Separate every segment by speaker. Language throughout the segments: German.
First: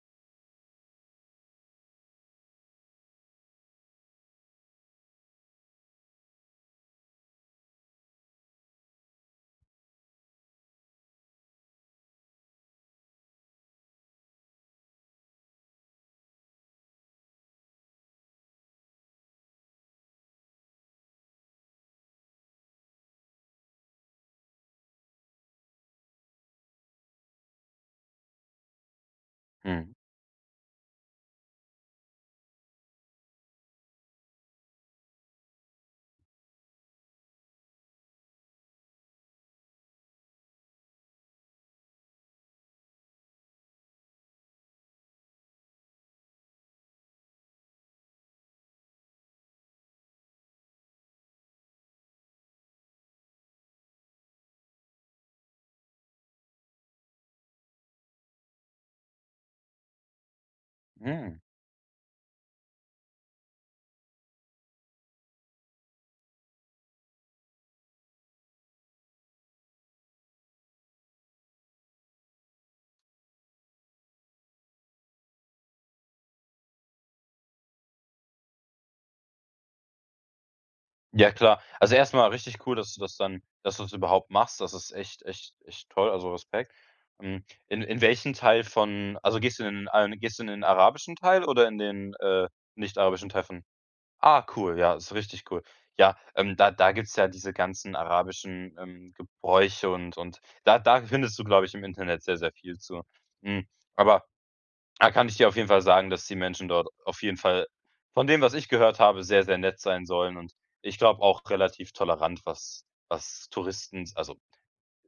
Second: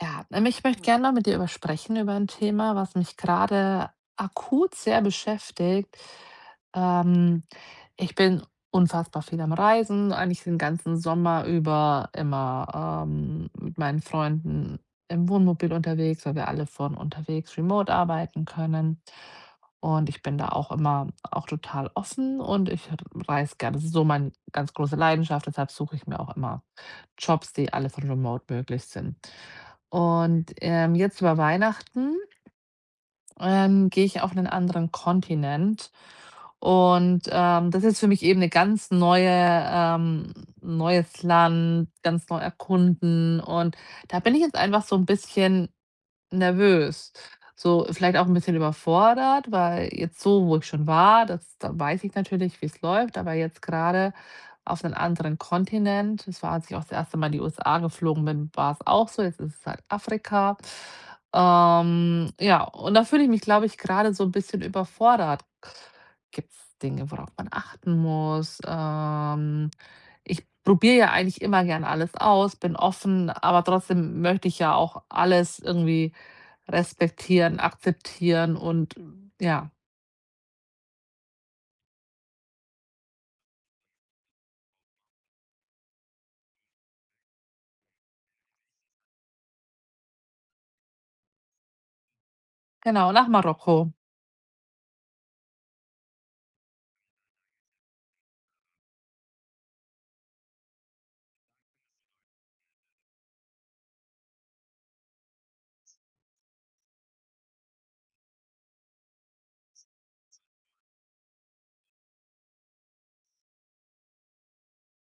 Speaker 1: Ja, ich möchte gerne noch mit dir über sprechen, über ein Thema, was mich gerade akut sehr beschäftigt. Ähm, ich bin unfassbar viel am Reisen, eigentlich den ganzen Sommer über immer, mit meinen Freunden im Wohnmobil unterwegs, weil wir alle von unterwegs remote arbeiten können. Und ich bin da auch immer auch total offen und ich reise gerne. Das ist so meine ganz große Leidenschaft, deshalb suche ich mir auch immer Jobs, die alle von remote möglich sind.
Speaker 2: Mhm,
Speaker 1: Und, jetzt über Weihnachten, gehe ich auf einen anderen Kontinent. Und, das ist für mich eben 'ne ganz neues Land, ganz neu erkunden. Und da bin ich jetzt einfach so ein bisschen nervös. So vielleicht auch ein bisschen überfordert, weil jetzt so, wo ich schon war, das da weiß ich natürlich, wie es läuft, aber jetzt gerade auf 'nen anderen Kontinent, das war, als ich auch das erste Mal in die USA geflogen bin, war es auch so, jetzt ist es halt Afrika.
Speaker 2: mhm.
Speaker 1: Ja, und da fühle ich mich, glaube ich, gerade so ein bisschen überfordert. Gibt es Dinge, worauf man achten muss? Ich probiere ja eigentlich immer gern alles aus, bin offen, aber trotzdem möchte ich ja auch alles irgendwie respektieren, akzeptieren und ja,
Speaker 2: Ja, klar. Also, erstmal richtig cool, dass du's überhaupt machst. Das ist echt, echt, echt toll, also Respekt. In welchen Teil von, also, gehst du in den arabischen Teil oder in den,
Speaker 1: genau, nach
Speaker 2: nicht-arabischen Teil von?
Speaker 1: Marokko.
Speaker 2: Ah, cool, ja, ist richtig cool. Ja, da gibt's ja diese ganzen arabischen, Gebräuche, und da findest du, glaube ich, im Internet sehr, sehr viel zu. Hm, aber da kann ich dir auf jeden Fall sagen, dass die Menschen dort auf jeden Fall, von dem, was ich gehört habe, sehr, sehr nett sein sollen, und ich glaube auch relativ tolerant, was Touristen, also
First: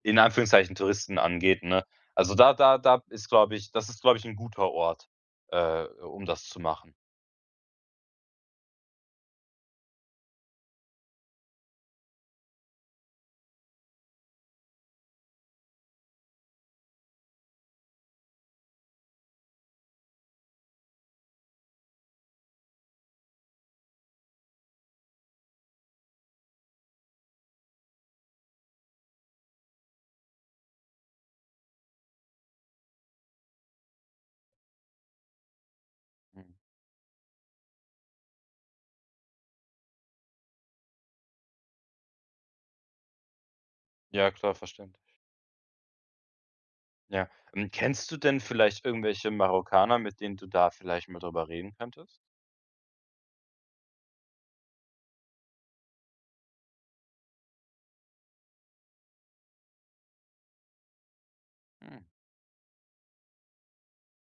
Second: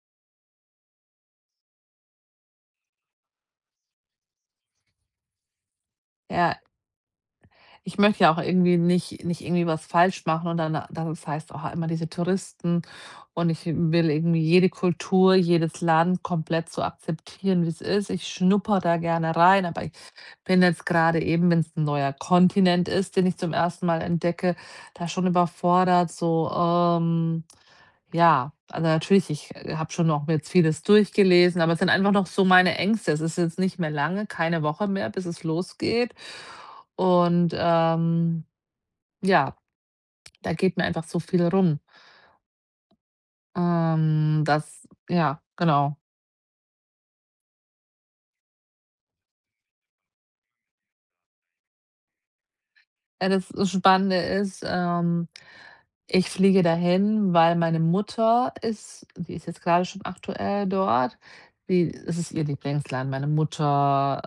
Speaker 2: in Anführungszeichen Touristen, angeht, ne? Also, da ist, glaube ich das ist, glaube ich, ein guter Ort, um das
Speaker 1: Ja,
Speaker 2: zu machen.
Speaker 1: ich möchte ja auch irgendwie nicht irgendwie was falsch machen und dann das heißt auch immer diese Touristen und ich will irgendwie jede Kultur, jedes Land komplett so akzeptieren, wie es ist. Ich schnupper da gerne rein, aber bin jetzt gerade eben, wenn es ein neuer Kontinent ist, den ich zum ersten Mal entdecke, da schon überfordert, so, ja, also, natürlich, ich, habe schon noch mir jetzt vieles durchgelesen, aber es sind einfach noch so meine Ängste. Es ist jetzt nicht mehr lange, keine Woche mehr, bis es losgeht.
Speaker 2: Mhm.
Speaker 1: Und, ja, da geht mir einfach so viel rum.
Speaker 2: Ja, klar,
Speaker 1: Das
Speaker 2: verständlich.
Speaker 1: ja, genau.
Speaker 2: Ja. Kennst du denn vielleicht irgendwelche Marokkaner, mit denen du da vielleicht mal drüber reden könntest?
Speaker 1: Ja, das Spannende ist, ich fliege dahin, weil meine Mutter ist die ist jetzt gerade schon aktuell dort. Die
Speaker 2: Hm,
Speaker 1: Es ist ihr Lieblingsland. Meine Mutter,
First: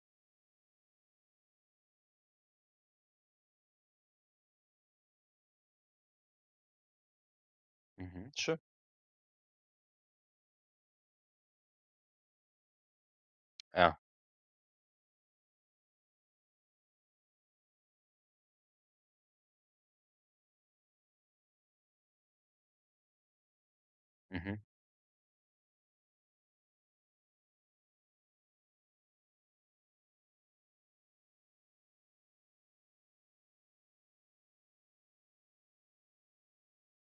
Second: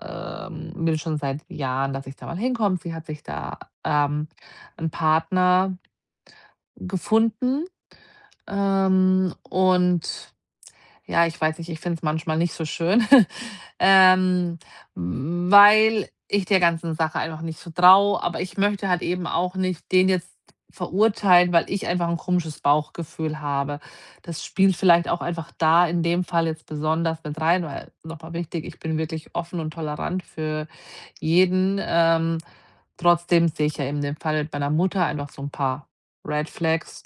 Speaker 1: will schon seit Jahren, dass ich da mal hinkomme. Sie hat sich da, ähm, 'n Partner gefunden,
Speaker 2: mhm, schön.
Speaker 1: und ja, ich weiß nicht, ich finde es manchmal nicht so schön,
Speaker 2: Ja,
Speaker 1: ähm, weil ich der ganzen Sache einfach nicht so traue, aber ich möchte halt eben auch nicht den jetzt verurteilen, weil ich einfach ein komisches Bauchgefühl habe. Das
Speaker 2: mhm,
Speaker 1: spielt vielleicht auch einfach da in dem Fall jetzt besonders mit rein, weil nochmal wichtig, ich bin wirklich offen und tolerant für jeden, trotzdem sehe ich ja eben den Fall mit meiner Mutter einfach so ein paar Red Flags.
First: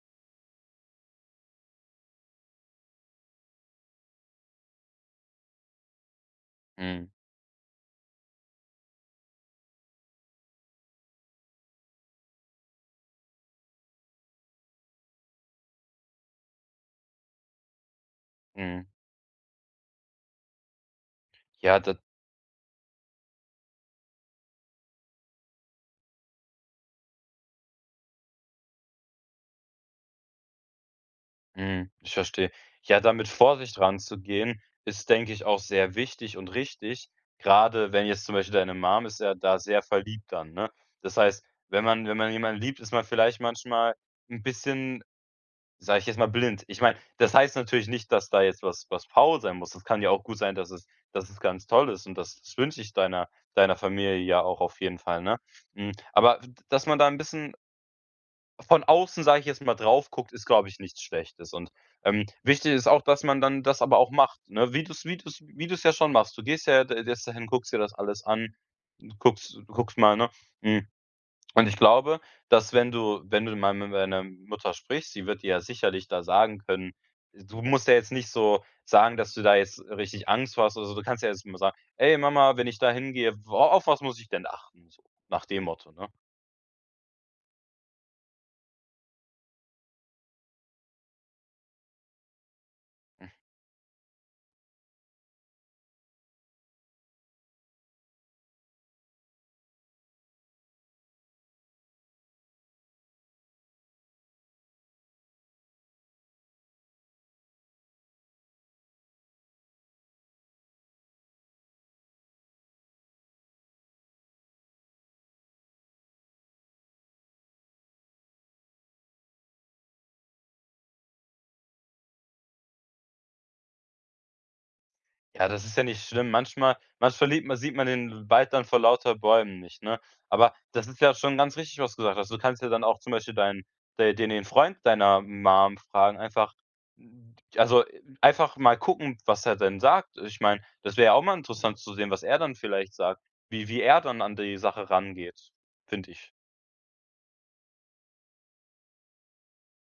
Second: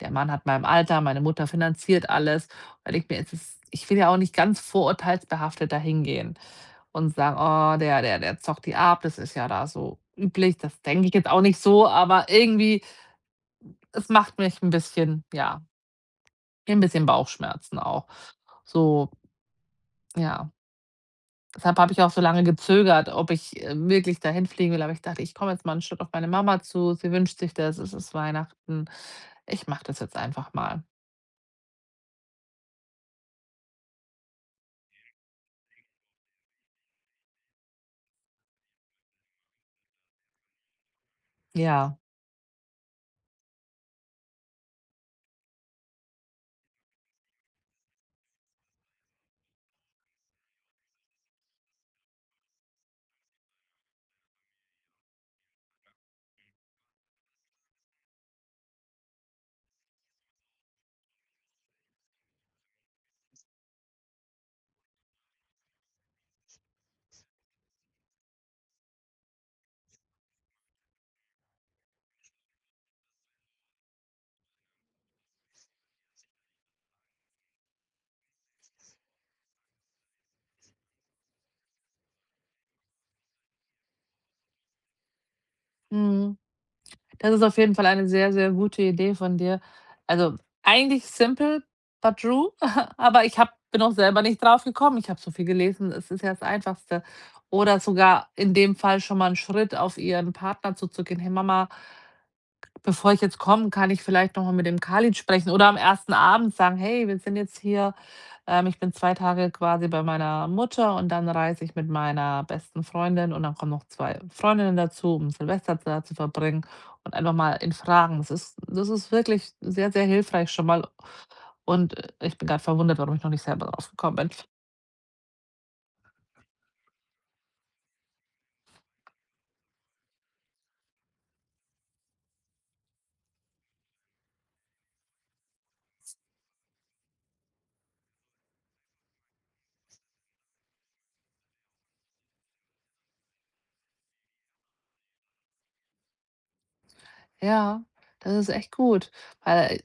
Speaker 1: Der Mann hat mein Alter, meine Mutter finanziert alles. Und ich mir es ist ich will ja auch nicht ganz vorurteilsbehaftet dahingehen
Speaker 2: mhm,
Speaker 1: und sagen: „Oh, der zockt die ab, das ist ja da so üblich.“ Das denke ich jetzt auch nicht so, aber irgendwie, es macht mich ein bisschen ja, ein bisschen Bauchschmerzen auch.
Speaker 2: mhm.
Speaker 1: So, ja. Deshalb
Speaker 2: Ja,
Speaker 1: habe
Speaker 2: da.
Speaker 1: ich auch so lange gezögert, ob ich, wirklich dahin fliegen will, aber ich dachte: „Ich komme jetzt mal einen Schritt auf meine Mama zu. Sie wünscht sich das. Es ist Weihnachten. Ich mache das jetzt einfach mal.“
Speaker 2: Mhm, ich verstehe. Ja, damit mit Vorsicht ranzugehen, ist, denke ich, auch sehr wichtig und richtig. Gerade wenn jetzt zum Beispiel deine Mom ist ja da sehr verliebt dann, ne? Das heißt, wenn
Speaker 1: Ja,
Speaker 2: man wenn man jemanden liebt, ist man vielleicht manchmal ein bisschen, sage ich jetzt mal, blind. Ich meine, das heißt natürlich nicht, dass da jetzt was faul sein muss. Das kann ja auch gut sein, dass es ganz toll ist, und das wünsche ich deiner Familie ja auch auf jeden Fall, ne? Aber dass man da ein bisschen von außen, sage ich jetzt mal, drauf guckt, ist, glaube ich, nichts Schlechtes. Und, wichtig ist auch, dass man dann das aber auch macht, ne? Wie du's ja schon machst. Du gehst ja d jetzt dahin, guckst dir das alles an, guckst mal, ne? Hm, und ich glaube, dass, wenn du mal mit deiner Mutter sprichst, sie wird dir ja sicherlich da sagen können. Du musst ja jetzt nicht so sagen, dass du da jetzt richtig Angst vor hast, also du kannst ja jetzt mal sagen: „Ey Mama, wenn ich da hingehe, wo auf was muss ich denn achten?" So nach dem Motto, ne?
Speaker 1: mhm. Das ist auf jeden Fall eine sehr, sehr gute Idee von dir. Also, eigentlich simple but true, aber ich habe bin auch selber nicht drauf gekommen. Ich habe so viel gelesen, es ist ja das Einfachste. Oder sogar in dem Fall schon mal einen Schritt auf ihren Partner zuzugehen: „Hey Mama, bevor ich jetzt komme, kann ich vielleicht noch mal mit dem Khalid sprechen oder am ersten Abend sagen: „Hey, wir sind jetzt hier ich bin 2 Tage quasi bei meiner Mutter und dann reise ich mit meiner besten Freundin und dann kommen noch 2 Freundinnen dazu, um Silvester da zu verbringen“ und einfach mal in fragen. Das ist wirklich sehr, sehr hilfreich schon mal und, ich bin gerade verwundert, warum ich noch nicht selber drauf gekommen bin.
Speaker 2: Ja, das ist ja nicht schlimm. Manchmal liebt man sieht man den Wald dann vor lauter Bäumen nicht, ne? Aber das ist ja schon ganz richtig, was du gesagt hast. Du kannst ja dann auch zum Beispiel deinen de den den Freund deiner Mom fragen, einfach also, einfach mal gucken, was er denn sagt. Ich meine, das wäre ja auch mal interessant zu sehen, was er dann vielleicht sagt, wie er dann an die Sache rangeht, finde ich.
Speaker 1: Ja, das ist echt gut, weil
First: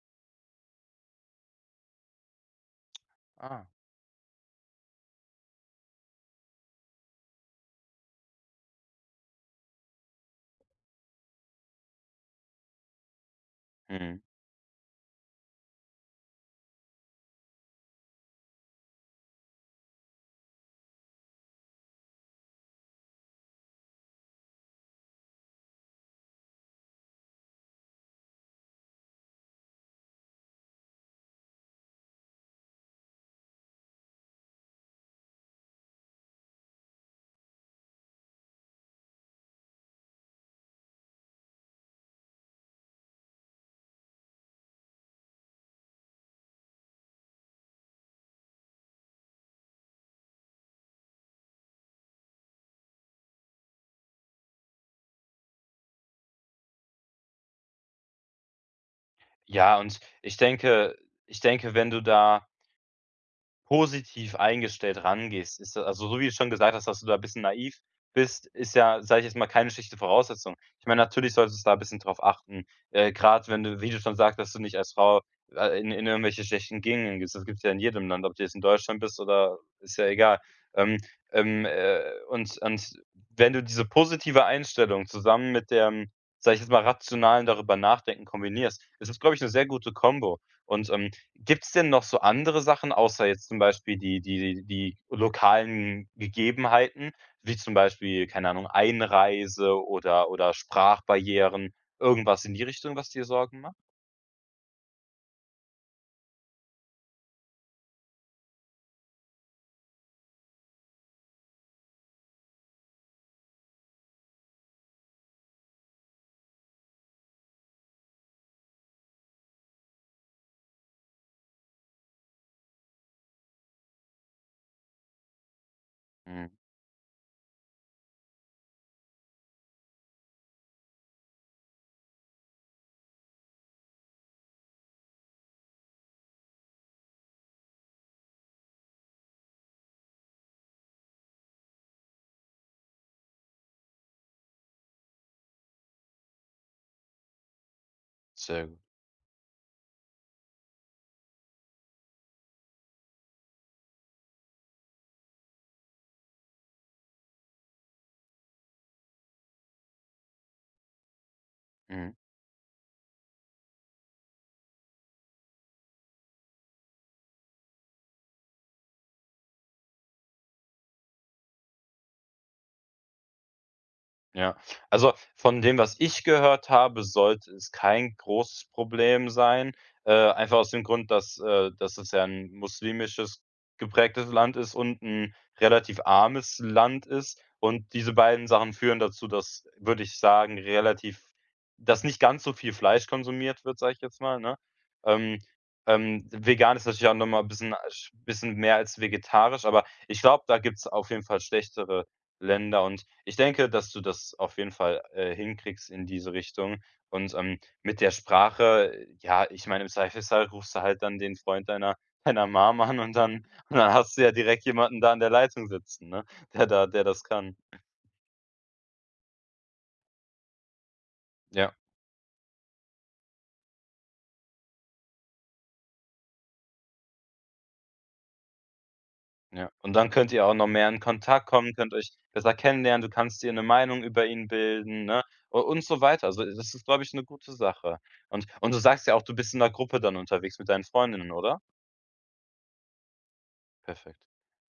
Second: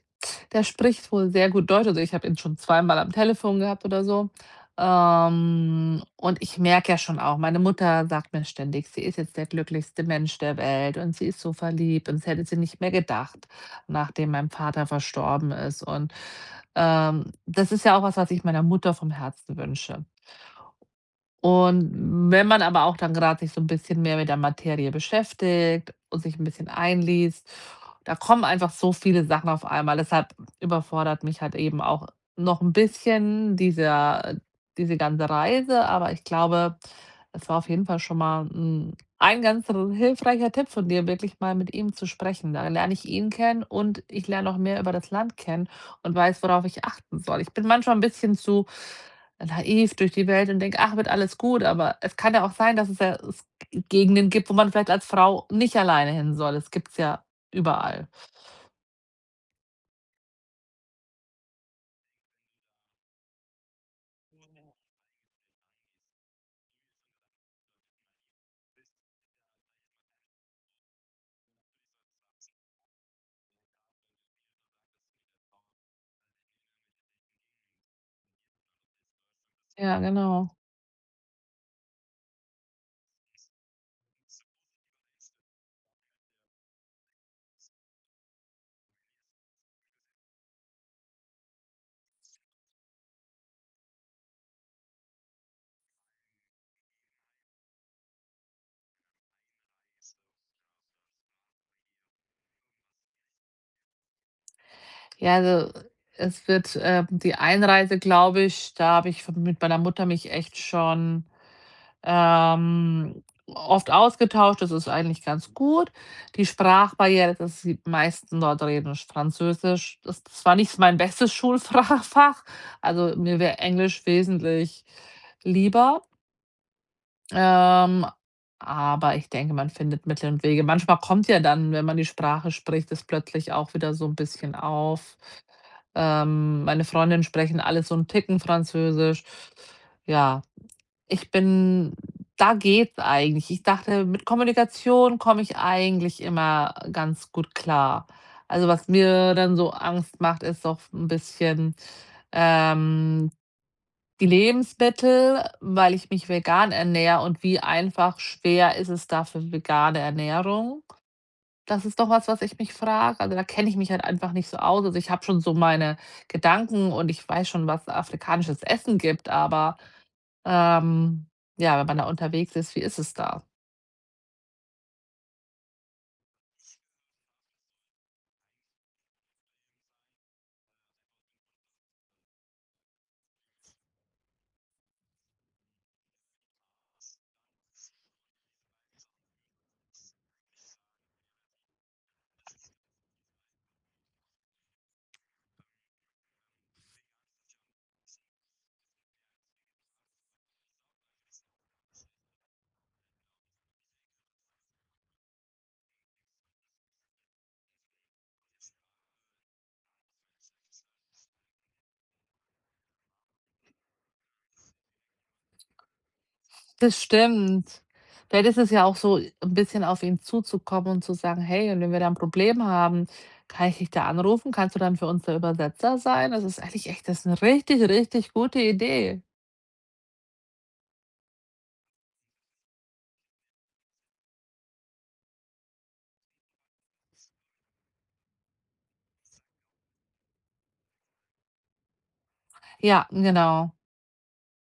Speaker 1: der spricht wohl sehr gut Deutsch. Also, ich habe ihn schon zweimal am Telefon
Speaker 2: Ah.
Speaker 1: gehabt oder so. Und ich merke ja schon auch, meine Mutter sagt mir ständig, sie ist jetzt der glücklichste Mensch der Welt und sie ist so verliebt und das hätte sie nicht mehr gedacht,
Speaker 2: Mhm.
Speaker 1: nachdem mein Vater verstorben ist. Und das ist ja auch was, was ich meiner Mutter vom Herzen wünsche. Und wenn man aber auch dann gerade sich so ein bisschen mehr mit der Materie beschäftigt und sich ein bisschen einliest, da kommen einfach so viele Sachen auf einmal. Deshalb überfordert mich halt eben auch noch ein bisschen diese ganze Reise, aber ich glaube, es war auf jeden Fall schon mal 'n ein ganz r hilfreicher Tipp von dir, wirklich mal mit ihm zu sprechen. Da lerne ich ihn kennen und ich lerne noch mehr über das Land kennen und weiß, worauf ich achten soll. Ich bin manchmal ein bisschen zu naiv durch die Welt und denke: „Ach, wird alles gut.“ Aber es kann ja auch sein, dass es Gegenden gibt, wo man vielleicht als Frau nicht alleine hin soll. Das gibt's ja überall.
Speaker 2: Ja, und ich denke, wenn du da positiv eingestellt rangehst, ist da, also, so wie du schon gesagt hast, dass du da ein bisschen naiv bist, ist ja, sage ich jetzt mal, keine schlechte Voraussetzung. Ich meine, natürlich solltest du da ein bisschen drauf achten, grad, wenn du wie du schon sagst, dass du nicht als Frau, in irgendwelche schlechten Gegenden gehst. Das gibt es ja in jedem Land, ob du jetzt in Deutschland bist oder, ist
Speaker 1: Ja,
Speaker 2: ja egal.
Speaker 1: genau.
Speaker 2: Ähm, ähm, äh, und wenn du diese positive Einstellung zusammen mit dem, sage ich jetzt mal, rationalen Darüber-Nachdenken kombinierst, ist das, glaube ich, eine sehr gute Kombo. Und, gibt's denn noch so andere Sachen, außer jetzt zum Beispiel die lokalen Gegebenheiten, wie zum Beispiel, keine Ahnung, Einreise oder Sprachbarrieren, irgendwas in die Richtung, was dir Sorgen macht?
Speaker 1: Ja, also, es wird, die Einreise, glaube ich da habe ich v mit meiner Mutter mich echt schon oft ausgetauscht. Das ist eigentlich ganz gut. Die Sprachbarriere, dass die meisten dort reden Französisch. Das war nicht mein bestes Schulfra Also, mir wäre Englisch wesentlich lieber.
Speaker 2: Mhm.
Speaker 1: Ähm, aber ich denke, man findet Mittel und Wege. Manchmal kommt ja dann, wenn man die Sprache spricht, das plötzlich auch wieder so ein bisschen auf. Meine Freundinnen sprechen alles so 'n Ticken Französisch. Ja. Ich bin Da geht's eigentlich. Ich dachte, mit Kommunikation komme ich eigentlich immer ganz gut klar. Also,
Speaker 2: Sehr gut.
Speaker 1: was mir dann so Angst macht, ist doch ein bisschen, ähm, die Lebensmittel, weil ich mich vegan ernähre und wie einfach schwer ist es da für vegane Ernährung? Das ist doch
Speaker 2: Mhm.
Speaker 1: was, was ich mich frage. Also, da kenne ich mich halt einfach nicht so aus. Also, ich habe schon so meine Gedanken und ich weiß schon, was afrikanisches Essen gibt, aber ähm, ja, wenn man da unterwegs ist, wie ist es da?
Speaker 2: Ja. Also, von dem, was ich gehört habe, sollte es kein großes Problem sein. Einfach aus dem Grund, dass es ja ein muslimisches geprägtes Land ist und ein relativ armes Land ist. Und diese beiden Sachen führen dazu, dass, würde ich sagen, relativ, dass nicht ganz so viel Fleisch konsumiert wird, sage ich jetzt mal, ne? Ähm, Vegan ist natürlich auch noch mal 'n bisschen sch bisschen mehr als vegetarisch, aber ich glaube, da gibt's auf jeden Fall schlechtere Länder, und ich denke, dass du das auf jeden Fall, hinkriegst in diese Richtung. Und, mit der Sprache, ja, ich meine, im Zweifelsfall rufst du halt dann den Freund deiner deiner Mom an, und dann hast du ja direkt jemanden da an der Leitung sitzen, ne,
Speaker 1: Das
Speaker 2: der das kann.
Speaker 1: stimmt. Vielleicht ist es ja auch so ein bisschen auf ihn zuzukommen und zu sagen: „Hey,
Speaker 2: Ja,
Speaker 1: und wenn wir da ein Problem haben, kann ich dich da anrufen? Kannst du dann für uns der Übersetzer sein?“ Das ist eigentlich echt das ist eine richtig, richtig gute Idee.
Speaker 2: ja. Und dann könnt ihr auch noch mehr in Kontakt kommen, könnt euch besser kennenlernen, du kannst dir eine Meinung über ihn bilden, ne, u und so weiter. Also, das ist, glaube ich, eine gute Sache. Und du sagst ja auch, du bist in der Gruppe dann unterwegs mit deinen Freundinnen, oder?
Speaker 1: Ja, genau.
Speaker 2: Perfekt.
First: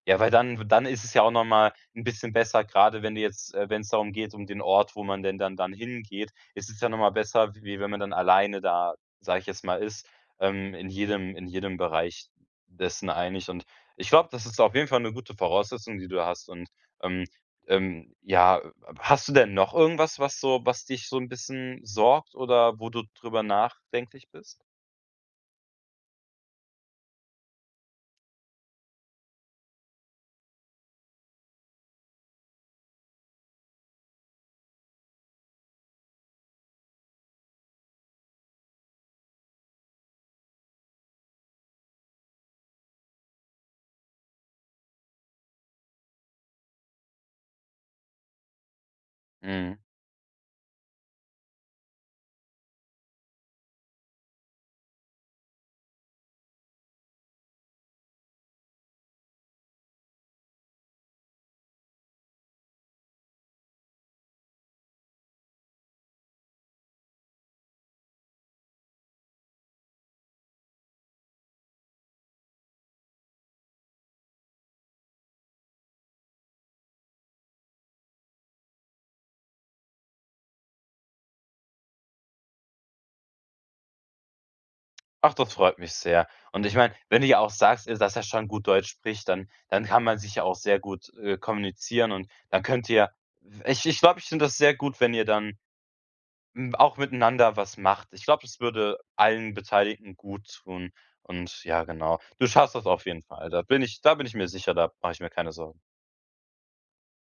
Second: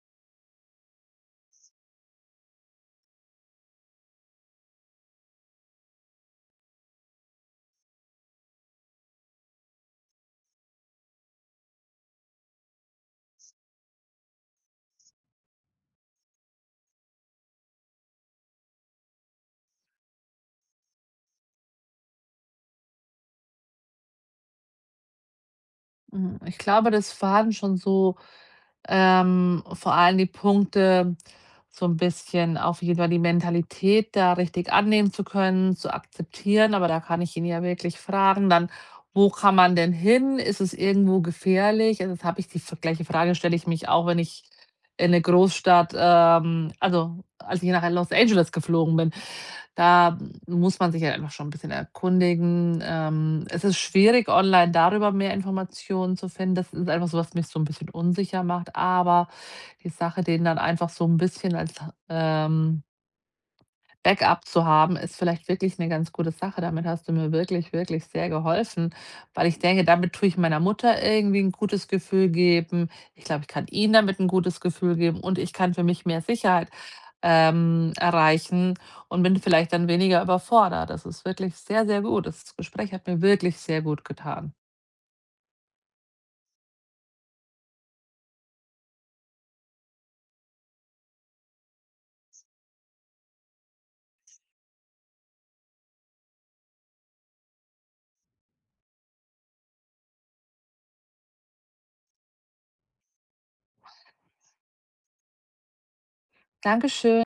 Speaker 2: Ja, weil dann ist es ja auch noch mal 'n bisschen besser, grade wenn du jetzt wenn's darum geht, um den Ort, wo man denn dann hingeht, ist es ja noch mal besser, wie wenn man dann alleine da, sage ich jetzt mal, ist, in jedem, in jedem Bereich dessen einig. Und ich glaube, das ist auf jeden Fall 'ne gute Voraussetzung, die du hast. Und, ähm ja, hast du denn noch irgendwas, was, so was dich so 'n bisschen sorgt oder wo du drüber nachdenklich bist?
Speaker 1: Mhm, ich glaube, das waren schon so, vor allem die Punkte, so ein bisschen auf jeden Fall die Mentalität da richtig annehmen zu können, zu akzeptieren, aber da kann ich ihn ja wirklich fragen dann: „Wo kann man denn hin? Ist es irgendwo gefährlich?“ Also, das habe ich die f gleiche Frage stelle ich mich auch, wenn ich in eine Großstadt, also, als ich nach Los Angeles geflogen bin.
Speaker 2: Mhm.
Speaker 1: Da muss man sich halt einfach schon ein bisschen erkundigen. Es ist schwierig, online darüber mehr Informationen zu finden. Das ist einfach so, was mich so ein bisschen unsicher macht, aber die Sache, den dann einfach so ein bisschen als, ähm Backup zu haben, ist vielleicht wirklich eine ganz gute Sache. Damit hast du mir wirklich, wirklich sehr geholfen, weil ich denke, damit tue ich meiner Mutter irgendwie ein gutes Gefühl geben. Ich glaube, ich kann ihnen damit ein gutes Gefühl geben und ich kann für mich mehr Sicherheit, erreichen und bin vielleicht dann weniger überfordert. Das ist wirklich sehr, sehr gut. Das Gespräch hat mir wirklich sehr gut getan.
Speaker 2: Ach, das freut mich sehr. Und ich meine, wenn du ja auch sagst, dass er schon gut Deutsch spricht, dann kann man sich ja auch sehr gut, kommunizieren, und dann könnt ihr ich glaube, ich finde das sehr gut, wenn ihr dann, auch miteinander was macht. Ich glaube, das würde allen Beteiligten gut tun, und ja, genau. Du schaffst das auf jeden Fall. Da bin ich mir sicher, da mache ich mir keine Sorgen.
Speaker 1: Dankeschön.